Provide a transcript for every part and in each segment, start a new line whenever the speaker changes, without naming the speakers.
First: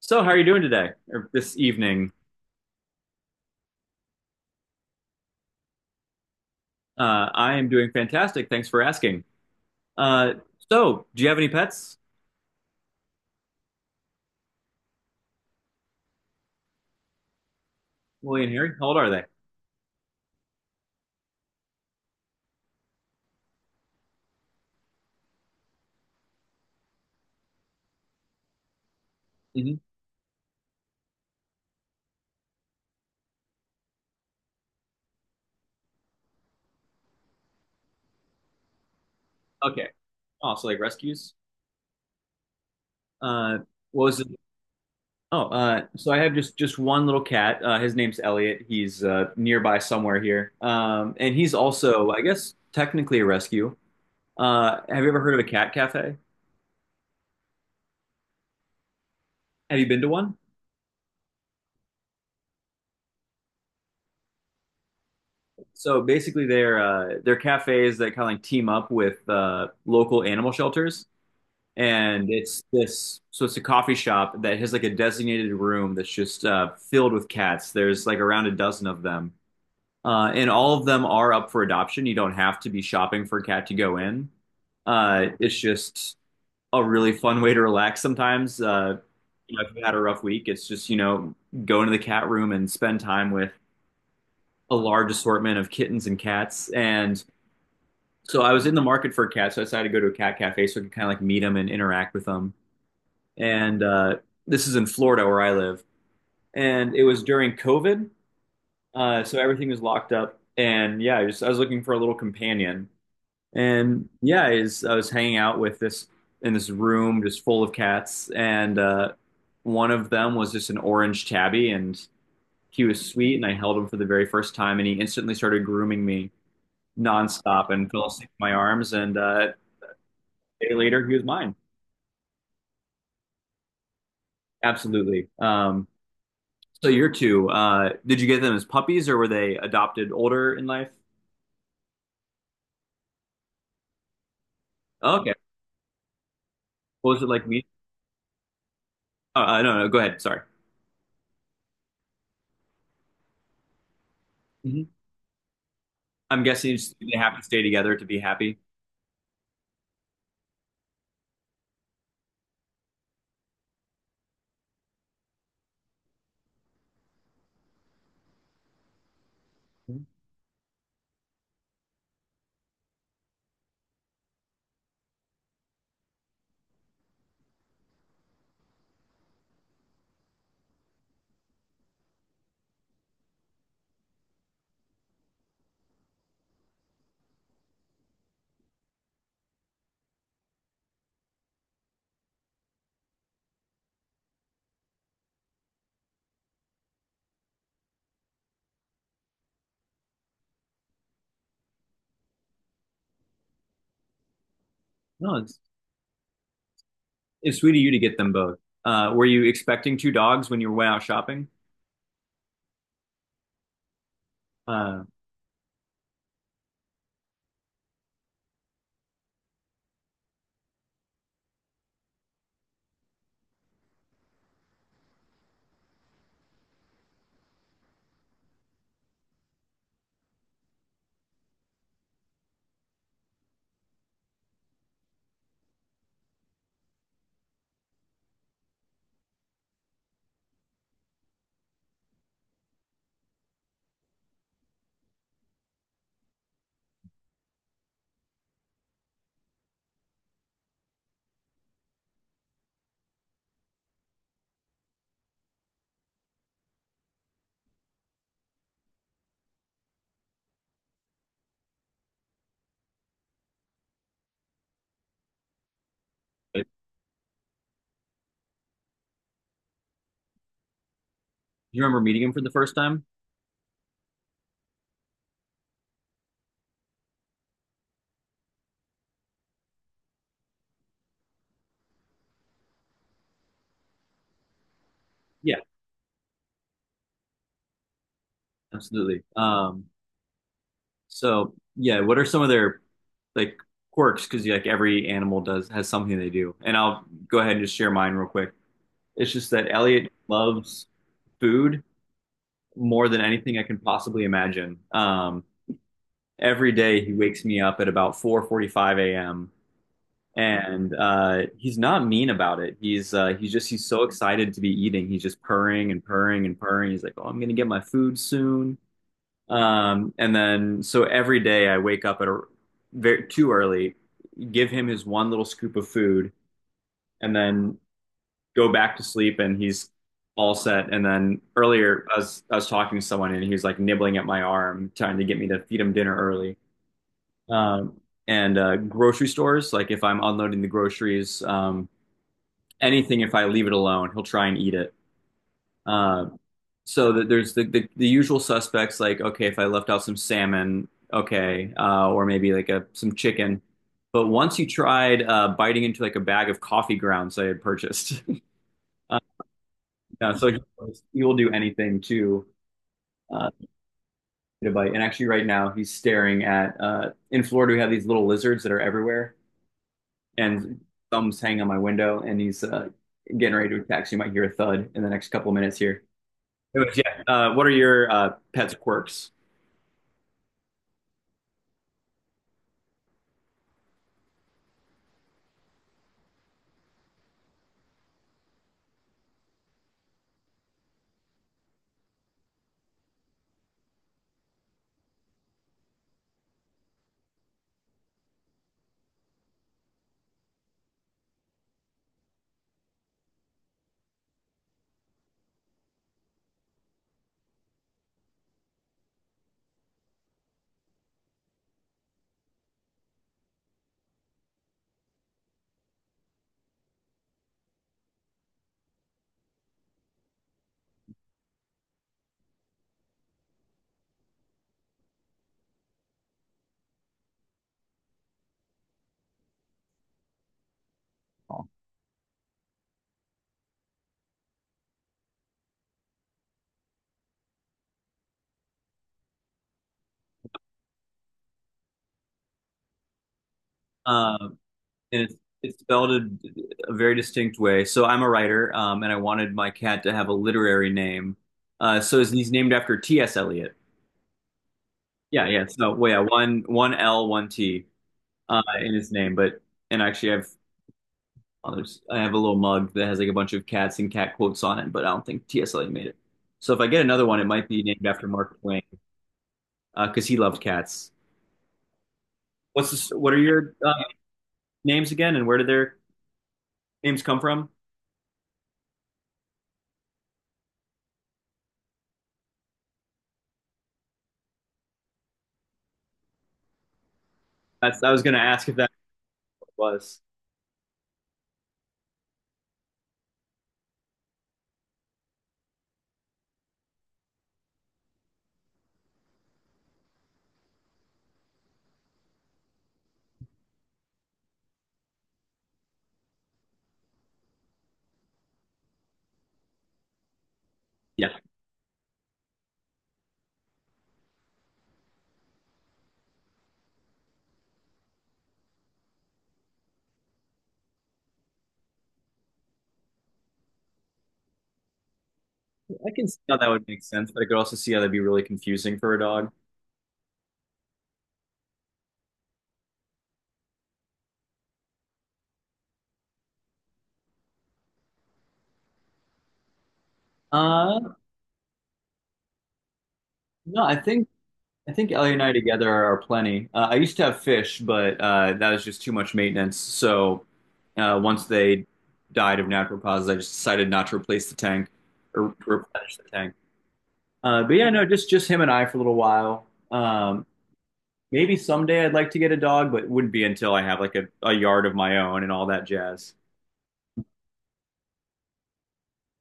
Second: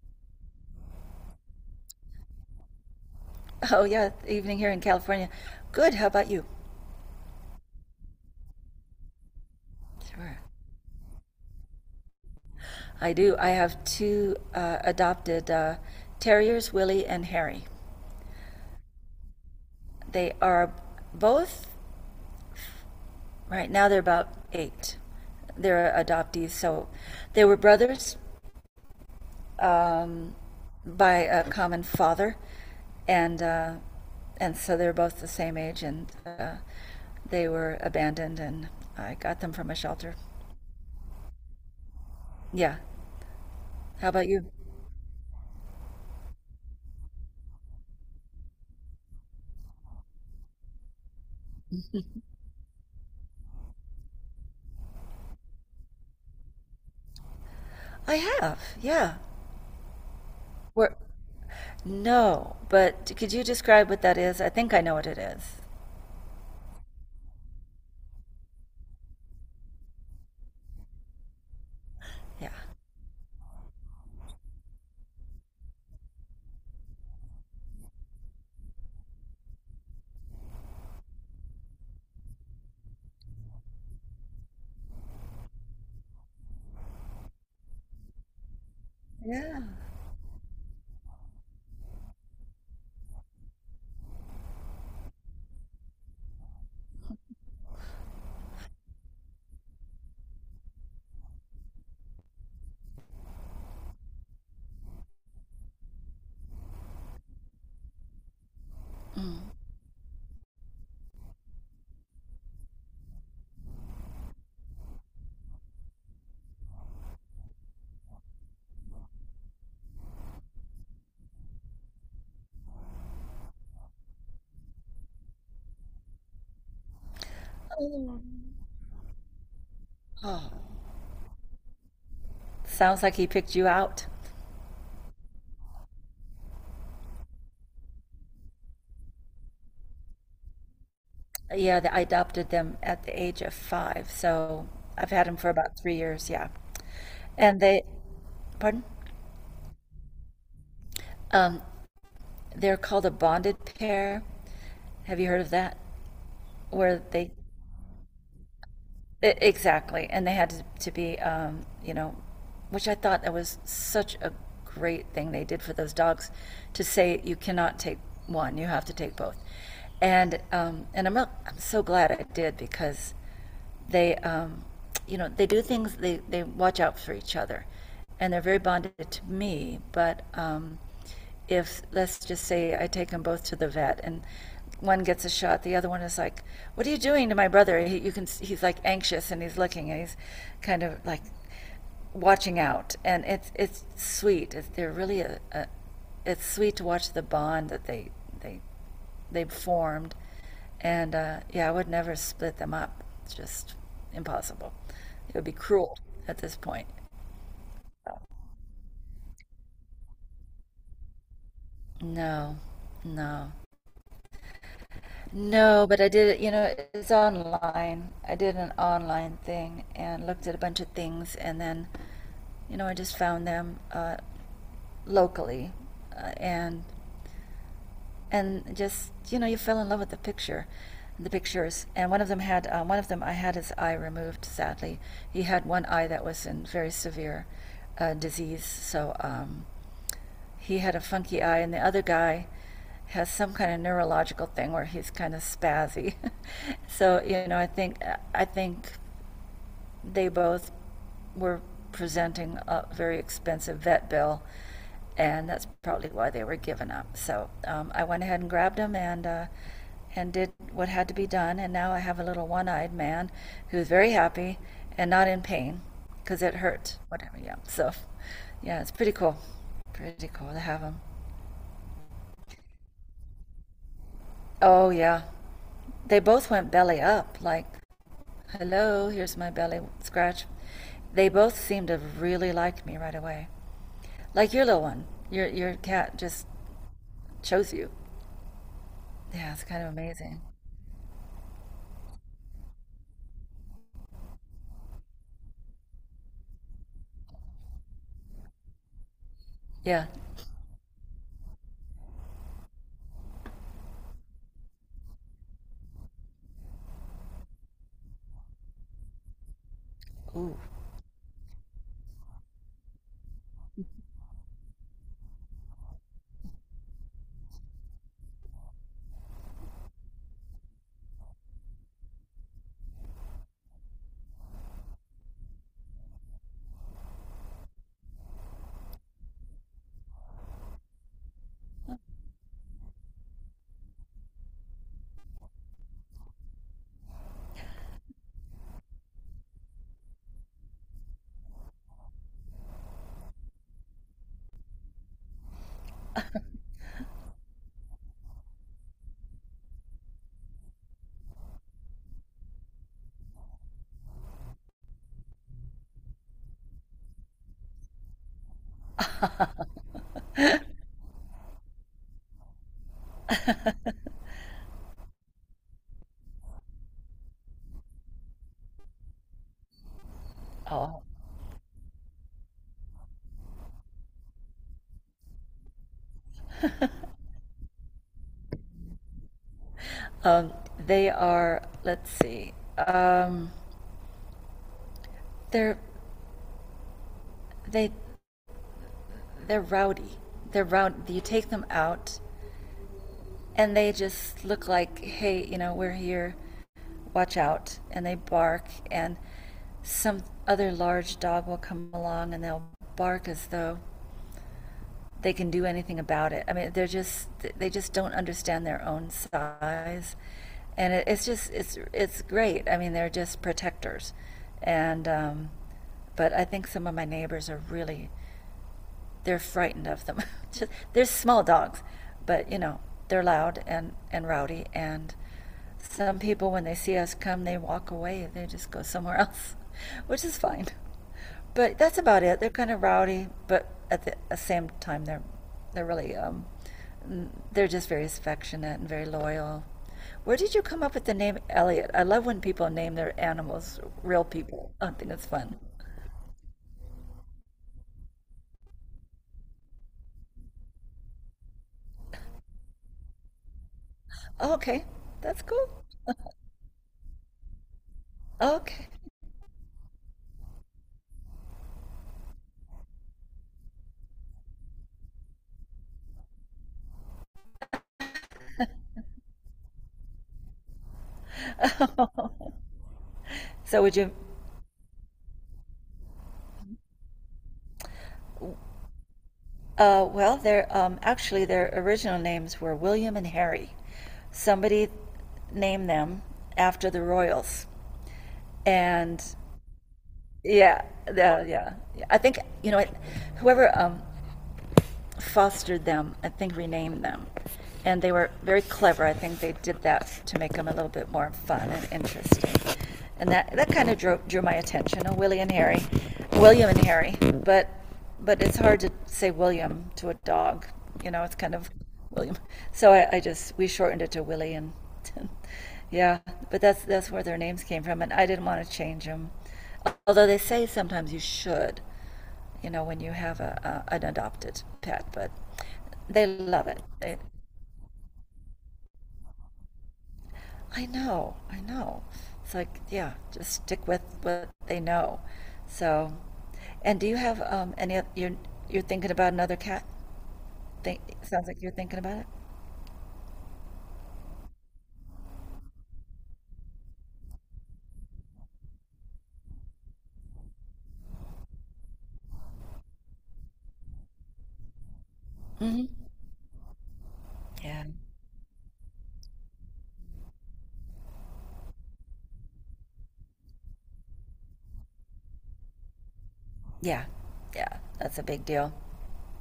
So, how are you doing today or this evening?
Oh, yeah, evening here in California. Good. How about you?
I am doing fantastic. Thanks for asking. Uh,
Sure.
do you have any pets?
I do. I have two adopted terriers, Willie and Harry.
Willie and Harry? How old are they?
They are both, right now, they're about 8. They're adoptees. So they were brothers
hmm
by a common father. And, uh, and so they're both the same age. And They were abandoned, and I got them from a
Okay.
shelter.
Oh, so like rescues.
Yeah.
Uh, what
How
was
about
it?
you?
Oh, so I have just one little cat. His name's Elliot. He's nearby somewhere here, and he's also, I guess, technically a rescue. Have you ever heard of a cat cafe?
I have. Yeah.
Have you been to one?
Where, No, but could you describe what that is? I think I know what it is.
So basically, they're cafes that kind of like team up with local animal shelters. And
Yeah.
it's this so it's a coffee shop that has like a designated room that's just filled with cats. There's like around a dozen of them. Uh, and all of them are up for adoption. You don't have to be shopping for a cat to go in. Uh, it's just a really fun way to relax sometimes.
Yeah.
If you've had a rough week, it's just, go into the cat room and spend time with a large assortment of kittens and cats. And so I was in the market for a cat, so I decided to go to a cat cafe so I could kind of like meet them and interact with them. And this is in Florida where I live. And it was during COVID, so everything was locked up. And yeah, I was looking for a little companion, and yeah, I was hanging out with this, in this room just full of cats, and one of them was just an orange tabby, and he was sweet, and I held him for the very first time, and he instantly started grooming me nonstop and fell
Oh.
asleep in my arms, and
Oh.
a day later he was mine.
Sounds like he picked you out.
Absolutely. So your two, did you get them as puppies or were they adopted older in life?
Yeah, I adopted them at the age of 5, so I've
Oh,
had
okay.
them for about 3 years. Yeah,
What was it like
and
me?
they, pardon,
Oh, no, no, go ahead. Sorry.
um, they're called a bonded pair.
hmm
Have you heard of that?
I'm guessing it's-
Where
they
they
have to stay together to be happy.
Exactly, and they had to be, which I thought that was such a great thing they did for those dogs, to say you cannot take one, you have to take both,
Mhm.
and I'm so glad I did because they, um, they do things they watch out for each other, and they're very bonded to me, but if let's just say I take them both to the vet and one gets a shot, the other one is like, "What are you doing to my brother?" He, you can he's like anxious, and he's looking, and he's kind of like watching out, and it's sweet. It's, they're really a, It's sweet to watch the bond that they they formed. And Yeah, I would never split them up. It's just impossible. It
No,
would be cruel at this point.
it's sweet of you to get them both. Were you expecting two dogs when you went out shopping?
No, no.
Uh,
No, but I did it. It's online. I did an online thing and looked at a bunch of things, and then, I just found them locally. Uh, and and just you fell in love with the pictures. And one of them, I had his eye removed, sadly. He had one eye that was in very severe disease. So he had a funky eye, and the other guy has some kind of neurological thing where he's kind of spazzy. so you know i think I think they both were presenting a very expensive vet bill, and that's probably why they were given up. So I went ahead and grabbed them, and did what had to be done. And now I have a little one-eyed man who's very happy and not in pain because it
do
hurt. Whatever, yeah. So yeah, it's pretty cool. Pretty cool to have them.
you remember meeting them for the first time?
Oh yeah, they both went belly up. Like, hello, here's my belly scratch. They both seemed to really like me right away. Like your little one. Your
Yeah,
your cat just chose you.
absolutely.
Yeah, it's kind of amazing.
So yeah, what are some of their, like, quirks? Because like every animal does has something they do, and I'll go ahead and just share mine real quick. It's just that
Yeah.
Elliot loves food more than anything I can possibly imagine. Every day he wakes me up at about 4:45 a.m.
Ooh.
And he's not mean about it. He's just he's so excited to be eating. He's just purring and purring and purring. He's like, "Oh, I'm gonna get my food soon." And then so every day I wake up at a very too early, give him his one little scoop of food, and then go back to sleep and he's all set. And then earlier, I was talking to someone and he was like nibbling at my arm, trying to get me to feed him dinner early. Um, and Grocery stores, like if I'm unloading the groceries, anything, if I leave it alone, he'll try and eat it. Uh, so that there's the usual suspects like, okay, if I left out some salmon, okay, or maybe like a some chicken. But once he tried biting into like a bag of coffee grounds I had purchased. uh, Yeah, so he will do anything to uh, get a bite. And actually, right now, he's staring at. In Florida, we have these little lizards that are everywhere,
Oh,
and
wow.
thumbs hang on my window, and he's getting ready to attack. So you might hear a thud in the next couple of minutes here. Anyways, yeah. What are your pet's quirks?
Um, they are. Let's see. They're they they're rowdy. They're rowdy. You take them out, and they just look like, hey, we're here. Watch out. And they bark, and some other large dog will come along, and they'll bark as though they can do anything about it. I mean, they just don't understand their own size, and it's great. I mean, they're just protectors, and but I think some of my neighbors are really they're frightened of them. Just, they're small dogs, but they're loud and rowdy, and some people, when they see us come, they walk away. They just go somewhere else, which is fine. But that's about it. They're kind of rowdy, but at the same time, they're really um, they're just very affectionate and very loyal. Where did you come up with the name Elliot? I love when people name their animals real
Um,
people. I think
and
it's
it's,
fun.
it's spelled a very distinct way. So I'm a writer, and I wanted my cat to have a literary name. So he's named after T.S. Eliot.
Oh, okay, that's
Yeah, yeah.
cool.
So well, yeah, one one L, one T.
Okay.
In his name, but and actually I've others. I have a little mug that has like a bunch of cats and cat quotes on it, but I don't think TSLA made it. So if I get another one, it might be named after Mark Twain because he loved cats. What are your
So would you
names again, and where did their names come from?
Well, their actually their original names were William and Harry. Somebody named them after the royals,
That's, I was going to ask if that
and
was.
yeah, yeah. I think whoever fostered them, I think renamed them. And they were very clever. I think they did that to make them a little bit more fun and interesting. And that kind of drew my attention. Oh, Willie and Harry, William and Harry. But but it's hard to say William to a dog.
Yeah,
It's kind of William. So I just we shortened it to Willie, and and yeah. But that's where their names came from, and I didn't want to change them. Although they say sometimes you should, when you have a an adopted pet, but
I can
they
see how
love
that
it.
would make sense, but I could also see how that'd be really confusing for a dog.
I know, I know. It's like, yeah, just stick with what they know. So, and do you have any? You're thinking about another cat? Think
Uh,
sounds like you're thinking about it.
no, I think Ellie and I together are plenty. I used to have fish, but that was just too much maintenance. So once they died of natural causes, I just decided not to replace the tank, or to
Hmm.
replenish the tank. But
Yeah,
yeah, no, just him and I for a little while. Maybe someday I'd like to get a dog, but it wouldn't be until I have like a yard of my own and all that jazz.
yeah, yeah. That's a big deal.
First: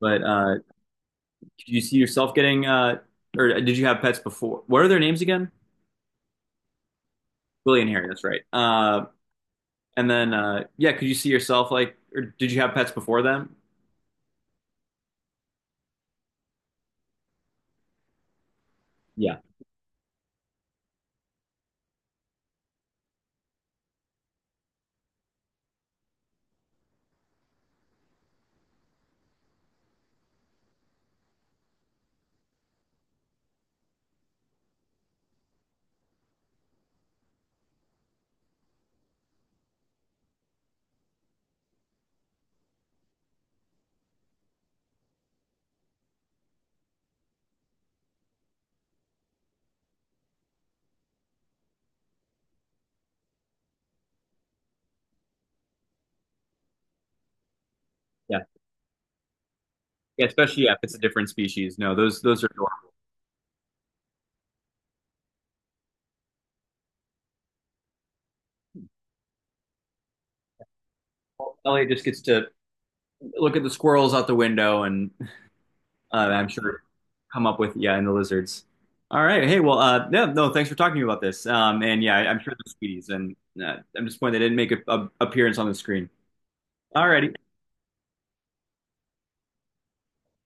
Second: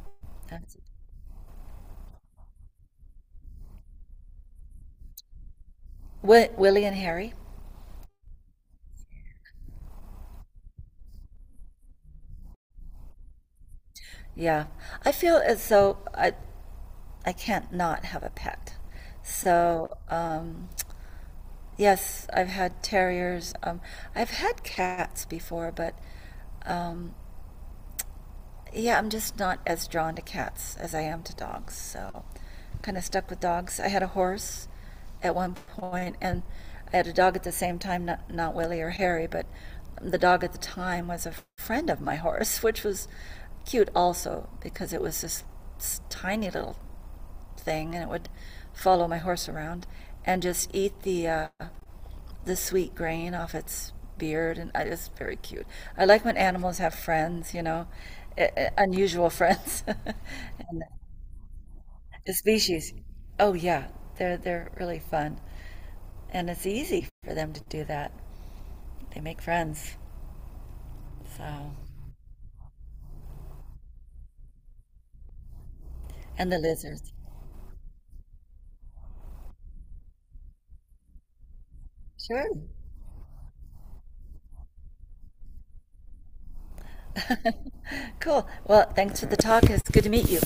But
That's
could you see yourself getting, or did you have pets before? What are their names again?
Willie and Harry.
Willie and Harry, that's right. And then, yeah, could you see yourself like, or did you have pets before them?
Yeah, I feel as though I can't not have a pet.
Yeah,
So, yes, I've had terriers. I've had cats before, but um, yeah, I'm just not as drawn to cats as I am to dogs. So, kind of stuck with dogs. I had a horse at one point, and I had a dog at the same time. Not Willie or Harry, but the dog at the time was a friend of my horse, which was cute also because it was this tiny little thing, and it would follow my horse around and just eat the sweet grain off its beard, and it's very cute. I like when animals have friends,
yeah,
unusual friends.
yeah. Especially yeah, if it's a different species. No, those
The
those are adorable.
species. Oh yeah, they're really fun, and it's easy for them to do that. They make friends. So,
Elliot just gets to look at the squirrels out the window, and I'm
and the
sure
lizards.
come up with, yeah, and the lizards. All right. Hey, well, yeah, no, thanks for talking to me about this. And yeah, I- am
Sure.
sure they're sweeties, and I'm disappointed they didn't make a appearance on the screen. All righty.
Cool. Well, thanks for the talk. It's good to meet you.